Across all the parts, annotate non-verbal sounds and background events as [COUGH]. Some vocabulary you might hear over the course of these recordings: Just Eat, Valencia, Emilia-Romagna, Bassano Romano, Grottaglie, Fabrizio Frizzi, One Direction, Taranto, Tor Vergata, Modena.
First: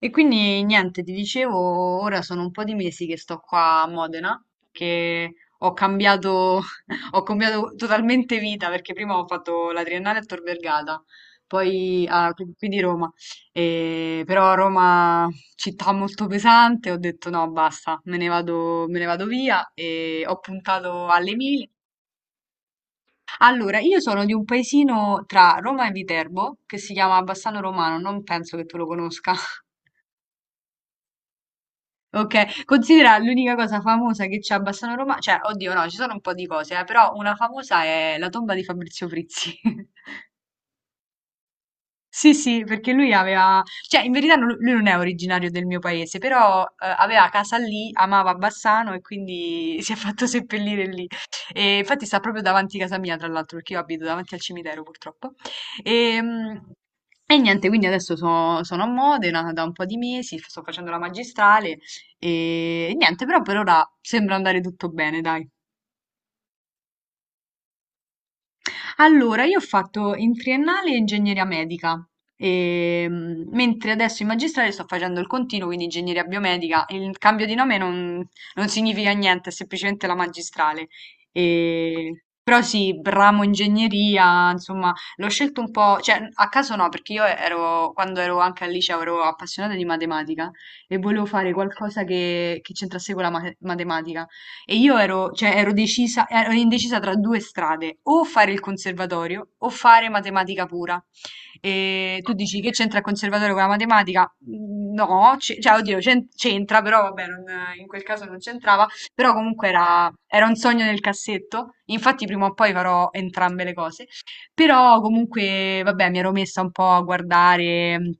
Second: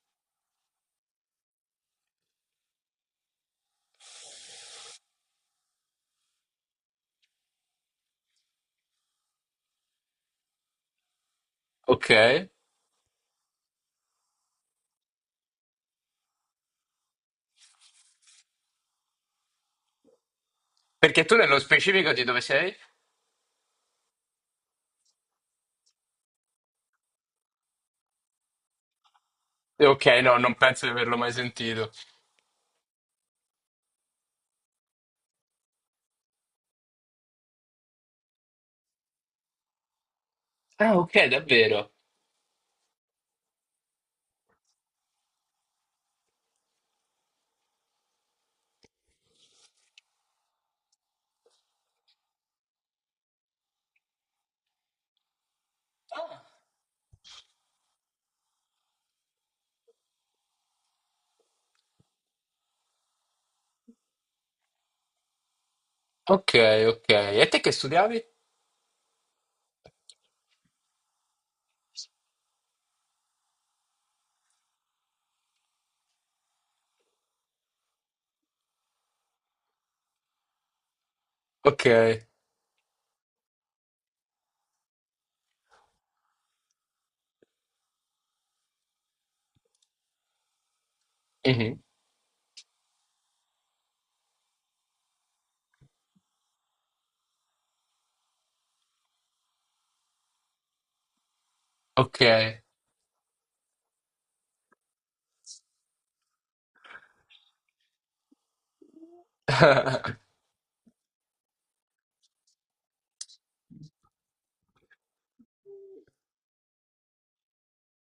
E quindi niente, ti dicevo, ora sono un po' di mesi che sto qua a Modena, che ho cambiato, [LAUGHS] ho cambiato totalmente vita perché prima ho fatto la triennale a Tor Vergata, poi Ok. Qui di Roma, e, però Roma città molto pesante, ho detto no, basta, me ne vado via e ho puntato Perché alle tu nello Emilie. specifico di dove sei? Allora, io sono di un paesino tra Roma e Viterbo che si chiama Bassano Romano, non penso che tu lo conosca. [LAUGHS] Ok, no, non penso di averlo mai sentito. Ok, considera l'unica cosa famosa che c'è a Bassano Roma, cioè, oddio no, ci sono un po' di cose, però una famosa è la tomba di Fabrizio Frizzi. [LAUGHS] Ah, ok, davvero. Sì, sì, perché lui aveva, cioè in verità lui non è originario del mio paese, però aveva casa lì, amava Bassano e quindi [LAUGHS] si è fatto seppellire lì. E infatti sta proprio davanti a casa mia, tra l'altro, perché io abito davanti al cimitero purtroppo. E, Ah. mm, e niente, quindi adesso sono a Modena da un po' di mesi, sto facendo la magistrale e niente, però per ora sembra andare tutto bene, dai. Ok, ok. E te che studiavi? Allora, io ho fatto in triennale ingegneria medica, mentre adesso in magistrale sto facendo il continuo, quindi ingegneria biomedica. Il cambio di nome non significa niente, è semplicemente la magistrale. Ok. Però sì, ramo ingegneria, insomma, l'ho scelto un po', cioè a caso no, perché io ero, quando ero anche al liceo ero appassionata di matematica e volevo fare Mhm. qualcosa che c'entrasse con la matematica. E io ero, cioè, ero decisa, ero indecisa tra due strade, o fare il conservatorio o fare matematica pura. E Ok. tu dici che c'entra il conservatorio con la matematica? No, cioè, oddio, c'entra, però vabbè, in quel caso non c'entrava, però comunque era, [LAUGHS] era un sogno nel cassetto, infatti prima o poi farò entrambe le cose, però comunque, vabbè, mi ero messa un po' a guardare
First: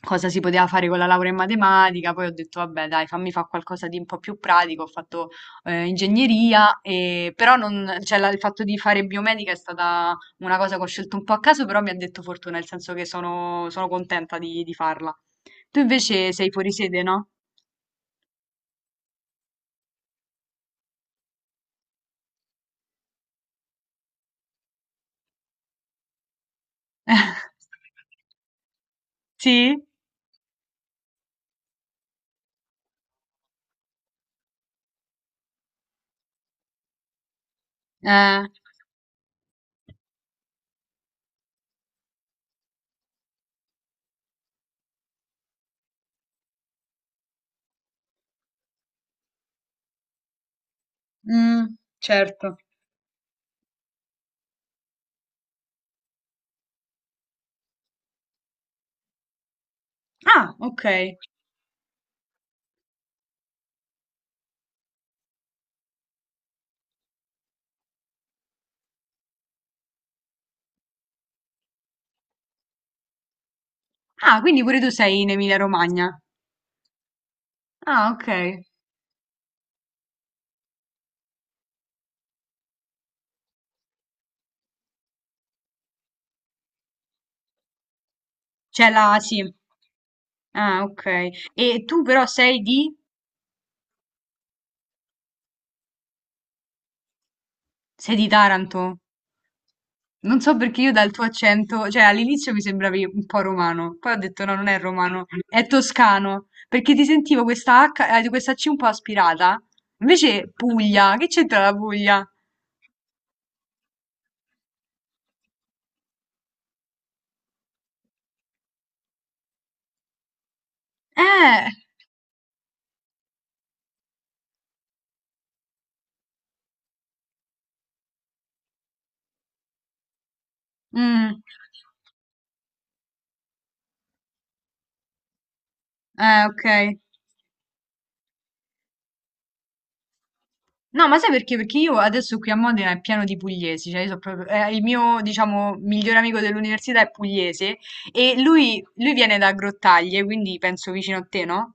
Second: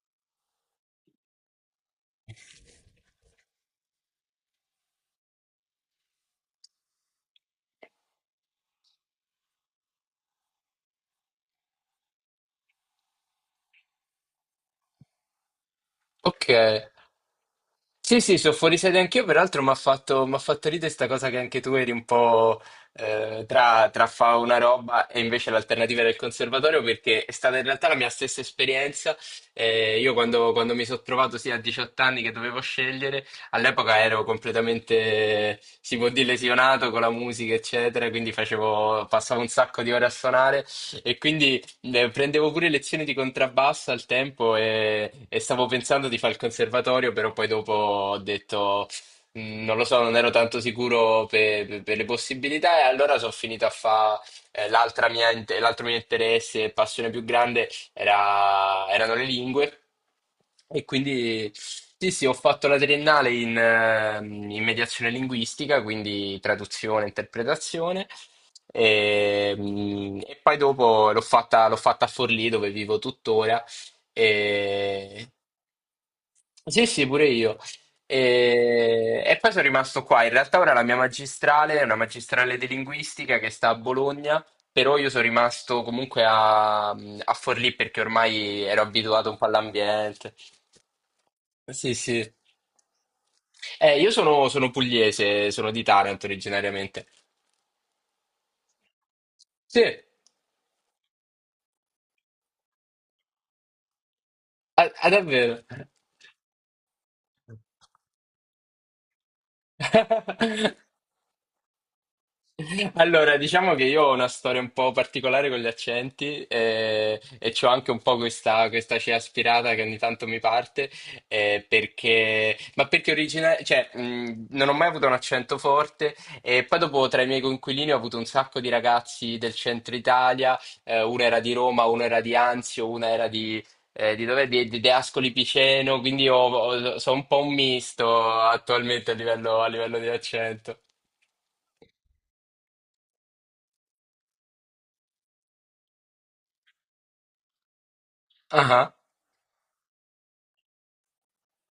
cosa si poteva fare con la laurea in matematica, poi ho detto, vabbè, dai, fammi fare qualcosa di un po' più pratico, ho fatto ingegneria, però non, cioè, il fatto di fare biomedica è stata una cosa che ho scelto un po' a caso, però mi ha detto fortuna, nel senso che sono, sono contenta di farla. Tu invece Ok. sei fuori sede, no? Sì, sì, sono fuori sede anch'io, peraltro mi ha fatto, m'ha fatto ridere sta cosa che anche tu eri un po' tra, tra fa una roba e invece l'alternativa del conservatorio, perché è stata in realtà la [LAUGHS] mia stessa esperienza. Sì? Io quando mi sono trovato sia a 18 anni che dovevo scegliere, all'epoca ero completamente, si può dire, lesionato con la musica, eccetera, quindi Eh, facevo, passavo un sacco di ore a suonare e quindi Prendevo pure lezioni di contrabbasso al tempo e stavo pensando di fare il conservatorio, però poi dopo ho detto, "Mm, non lo so, non ero tanto sicuro per, mm, per le certo. possibilità e allora sono finito a fare l'altra mia, l'altro mio interesse e passione più grande erano le lingue. Ah, ok. E quindi sì, sì, ho fatto la triennale in, in mediazione linguistica, quindi traduzione, interpretazione. E, e poi dopo l'ho fatta a Forlì dove vivo tuttora. Ah, quindi pure tu sei E... in Emilia-Romagna. Sì, sì, pure io. Ah, ok. E poi sono rimasto qua. In realtà ora la mia magistrale è una magistrale di linguistica che sta a Bologna, però io sono rimasto comunque a, a Forlì perché ormai ero C'è la, abituato un sì. po' all'ambiente. Ah, ok. E Sì, tu però sì. sei di... Io sono, sono pugliese, sono di Taranto originariamente. Sei di Taranto? Sì, Non so perché io dal tuo accento, cioè all'inizio mi sembravi un po' romano, poi ho detto no, non è ah, ah, romano, è davvero. toscano, perché ti sentivo questa H, questa C un po' aspirata, invece [LAUGHS] Puglia, che c'entra la Puglia? [LAUGHS] Allora, diciamo che io ho una storia un po' particolare con gli accenti e, c'ho anche un po' questa cea aspirata che ogni tanto mi parte, Eh, perché, ma perché cioè, non ho mai avuto un accento forte e poi dopo tra i miei coinquilini ho avuto un sacco di ragazzi del centro Italia, uno era mm, di Roma, uno era di Anzio, uno era di dove? Di, di Ascoli Piceno, quindi ok. Sono un po' un misto attualmente a livello di accento. No, ma sai perché? Perché io adesso qui a Modena è pieno di pugliesi, cioè io so proprio, il mio, diciamo, migliore amico dell'università è pugliese e Ah. lui viene da Grottaglie, quindi penso vicino a te, no?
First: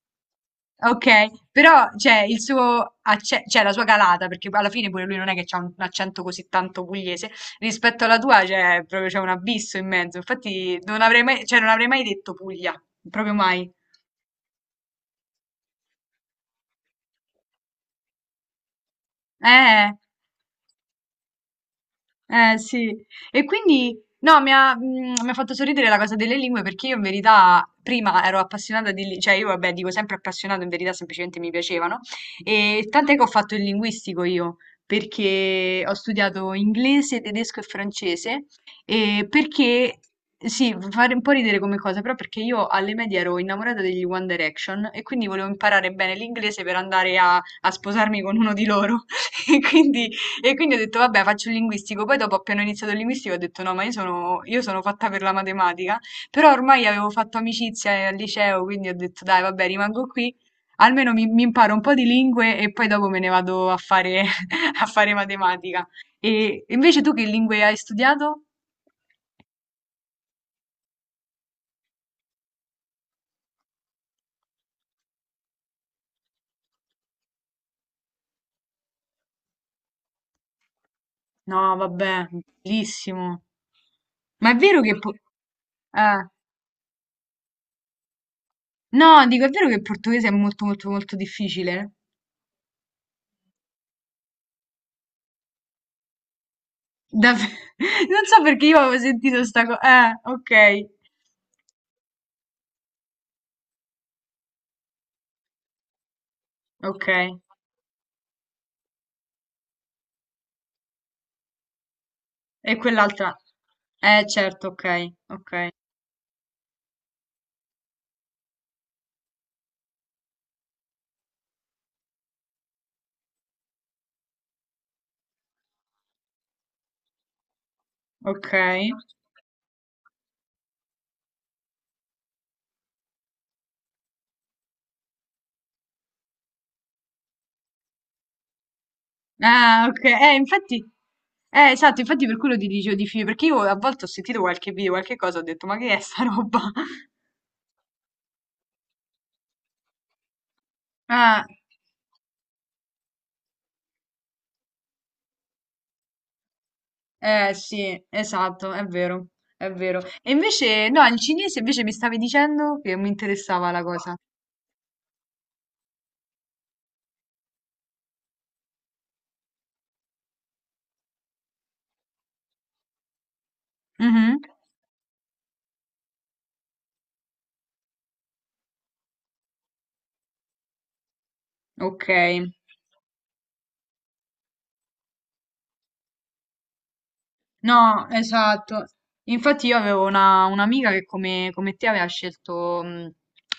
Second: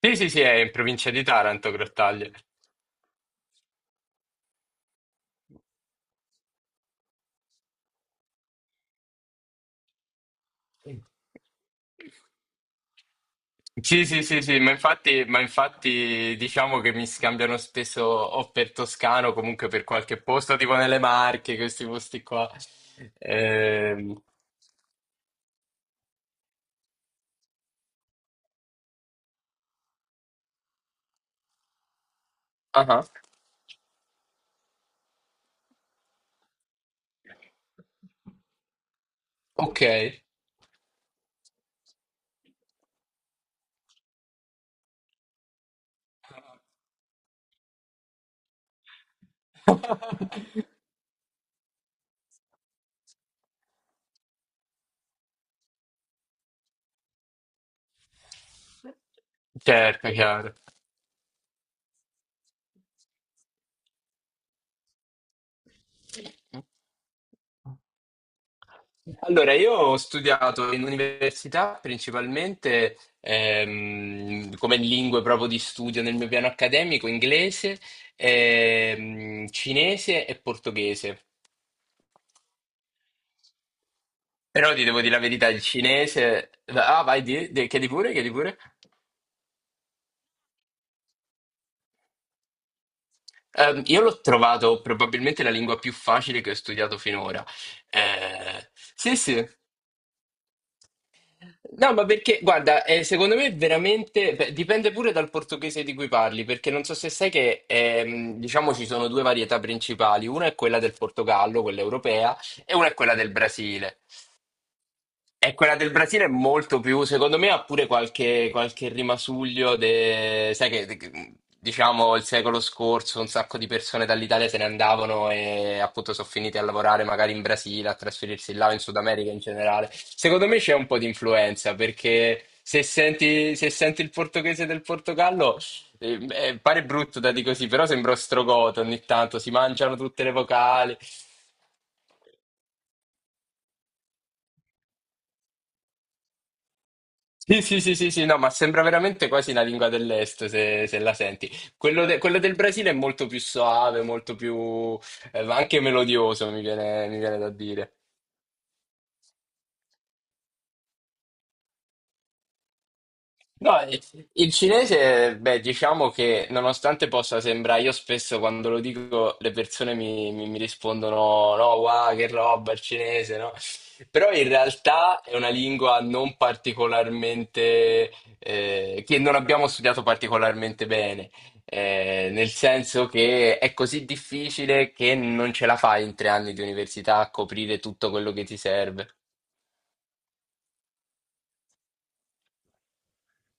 Sì, sì, sì, è in provincia di Okay, Taranto, però cioè Grottaglie. il suo acce cioè la sua calata, perché poi alla fine pure lui non è che c'ha un accento così tanto pugliese, rispetto alla tua cioè proprio c'è un abisso in mezzo. Infatti non avrei mai cioè non avrei mai detto Puglia, proprio mai. Sì, sì, sì, sì, ma infatti diciamo che mi scambiano spesso o per Toscano, comunque per Eh. qualche posto, tipo nelle Marche, questi posti qua. Eh sì, e quindi Ehm, no, mi ha fatto sorridere la cosa delle lingue perché io in verità prima ero appassionata di, cioè io vabbè dico sempre appassionato, in verità semplicemente mi piacevano e ah, tant'è che ho fatto il linguistico io perché ho studiato inglese, tedesco e francese e Ok. perché, sì, fa fare un po' ridere come cosa, però perché io alle medie ero innamorata degli One Direction e quindi volevo imparare bene l'inglese per andare a sposarmi con uno di loro [LAUGHS] e quindi e [LAUGHS] quindi ho detto, vabbè, faccio il linguistico. Poi dopo, appena ho iniziato il linguistico, ho detto, no, ma io sono fatta per la matematica. Però ormai avevo fatto amicizia al liceo, quindi ho detto, dai, vabbè, rimango Certo, qui. chiaro. Almeno mi imparo un po' di lingue e poi dopo me ne vado a fare, [LAUGHS] a fare matematica. E invece tu che lingue hai studiato? Allora, io ho studiato in università principalmente come lingue proprio di studio nel mio piano accademico, inglese, cinese e portoghese. No, vabbè, bellissimo. Ma è Però vero ti che... devo dire la verità, il eh, cinese... Ah, vai, di, chiedi pure, chiedi pure. no, dico, è vero che il portoghese è molto, molto, molto difficile? Io l'ho trovato probabilmente la lingua più facile che ho studiato finora. Dav- [LAUGHS] non so perché io avevo Sì, sentito sì. sta cosa. Ok, No, ma perché, guarda, secondo me veramente beh, dipende pure dal portoghese di cui parli, perché non so ok. se sai che diciamo ci sono due varietà principali, una è quella del Portogallo, quella europea, e E una è quella del quell'altra. Brasile. Certo, ok, E ok, quella del Brasile è molto più, secondo me ha pure qualche, qualche rimasuglio, sai che diciamo il secolo scorso un sacco di persone dall'Italia se ne andavano e appunto sono finite a lavorare magari in Brasile, a ok. trasferirsi là in Sud America in generale. Secondo me c'è un po' di influenza perché se senti, se senti il portoghese del Portogallo pare brutto da dire così, però sembra ostrogoto ogni tanto, si Ah, mangiano ok. tutte le Infatti. vocali. Esatto, infatti per quello ti dicevo di film, perché io a volte ho sentito qualche video, qualche cosa, ho detto, ma che è sta roba? [LAUGHS] Sì, sì, sì, sì, sì, no, ma sembra veramente quasi una lingua dell'est se, se la Ah, senti. Quello, quello del Brasile è molto più soave, molto più, anche melodioso, mi viene da dire. sì, esatto, è vero, è vero. E invece, no, il cinese invece mi stavi dicendo che mi interessava No, la cosa. il cinese, beh, diciamo che nonostante possa sembrare, io spesso quando lo dico le persone mi, mi rispondono, no, wow, che roba il cinese, no? Però Mhm. in realtà è una lingua non particolarmente, che non abbiamo studiato particolarmente bene, Ok. Nel senso che è così difficile che non ce la fai in 3 anni di università a coprire No, tutto quello che ti esatto. serve. Infatti io avevo un'amica che come, come te aveva scelto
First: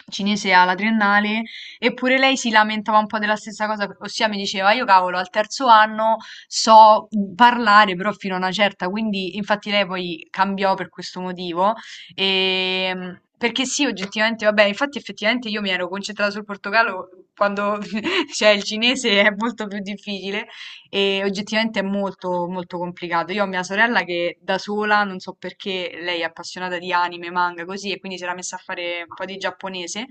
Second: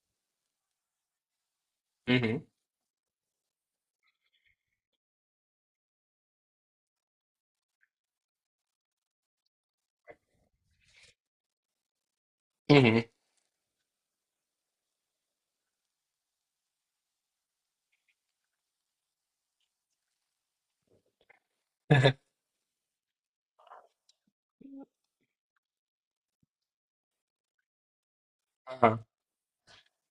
cinese alla triennale, eppure lei Mhm, si lamentava un po' della stessa cosa, ossia mi diceva, io cavolo, al terzo anno so parlare però fino a una certa, quindi infatti lei poi cambiò per questo motivo. Mhm. Perché sì, oggettivamente, vabbè, infatti effettivamente io mi ero concentrata sul portogallo quando [LAUGHS] cioè, il cinese è molto più difficile. E oggettivamente è [LAUGHS] molto, molto complicato. Io ho mia sorella che da sola, non so perché, lei è appassionata di anime, manga, così, e quindi si era messa a Ah. fare un po' di giapponese.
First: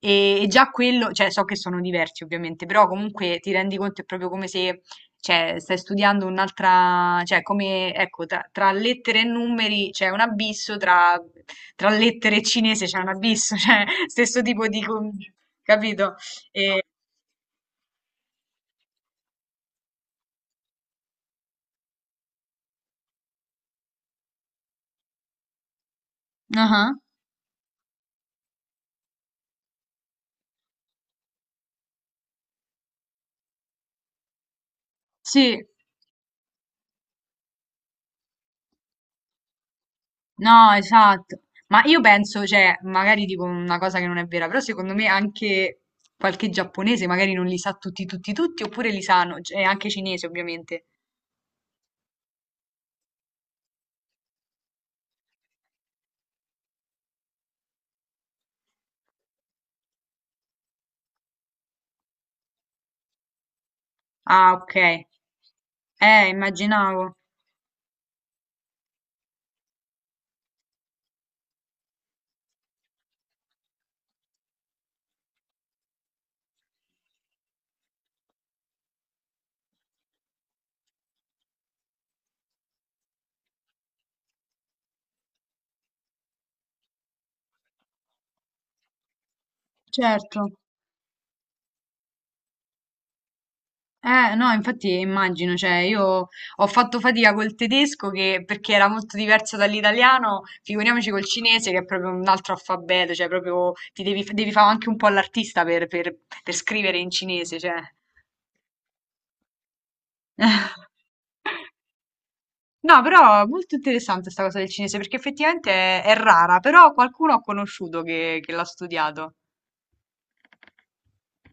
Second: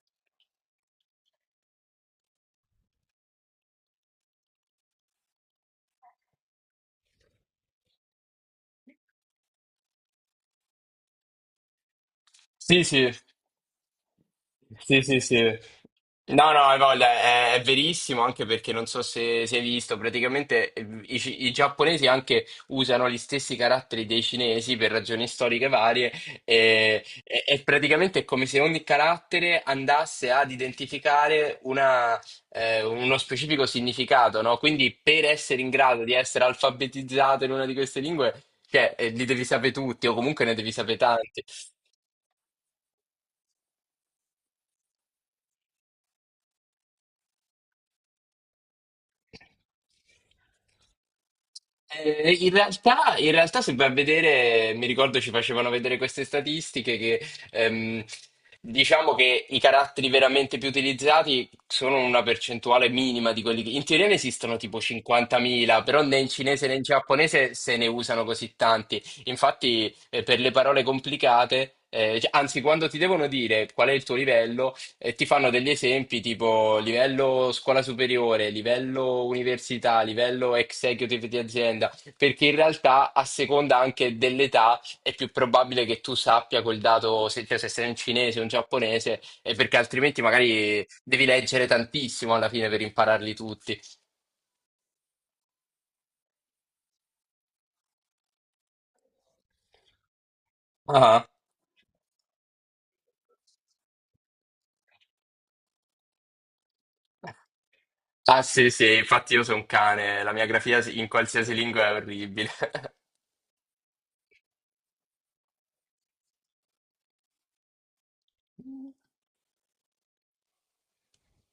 E già quello, cioè, so che sono diversi ovviamente, però comunque ti rendi conto è proprio come se, cioè, stai studiando un'altra, cioè, come, ecco, tra, tra lettere e numeri c'è un abisso, tra, tra lettere e Sì, cinese c'è un sì, abisso, [LAUGHS] cioè, stesso tipo di, Sì, sì, sì. capito? No, no, hai E, voglia, è verissimo anche perché non so se, se hai visto, praticamente i, i giapponesi anche usano gli stessi caratteri dei cinesi per ragioni storiche varie ah, e, e praticamente è come se ogni carattere andasse ad identificare una, uno specifico significato, no? Quindi per essere sì. in grado di essere alfabetizzato in una di queste lingue, cioè, li devi sapere tutti o comunque ne No, devi sapere esatto. tanti. Ma io penso, cioè, magari dico una cosa che non è vera, però secondo me anche qualche giapponese magari non li sa tutti, tutti, tutti, oppure li sanno, e anche cinese ovviamente. In realtà, se vai a vedere, mi ricordo ci facevano vedere queste statistiche che ehm, diciamo che i caratteri veramente più utilizzati sono una percentuale minima di quelli che in teoria ne Ah, esistono ok. tipo 50.000, però né in cinese né in Immaginavo. giapponese se ne usano così tanti. Infatti, per le parole complicate, cioè, anzi, quando ti devono dire qual è il tuo livello. E ti fanno degli esempi tipo livello scuola superiore, livello università, livello executive di azienda, perché in realtà a seconda anche dell'età è più probabile che tu sappia quel dato, se, cioè, se sei un cinese o un giapponese, e perché altrimenti Certo. magari devi leggere tantissimo alla fine per impararli tutti. No, infatti immagino, cioè, io ho fatto fatica col tedesco che, perché era molto diverso dall'italiano, figuriamoci col Ah, cinese che è proprio un altro alfabeto, cioè, proprio ti devi, devi fare anche un po' l'artista per, per scrivere in cinese, cioè. ah sì, sì, infatti io sono un cane, la mia grafia [LAUGHS] in qualsiasi lingua è orribile. No, però è molto interessante sta cosa del cinese, perché effettivamente è rara, però qualcuno ho conosciuto che l'ha [LAUGHS] studiato.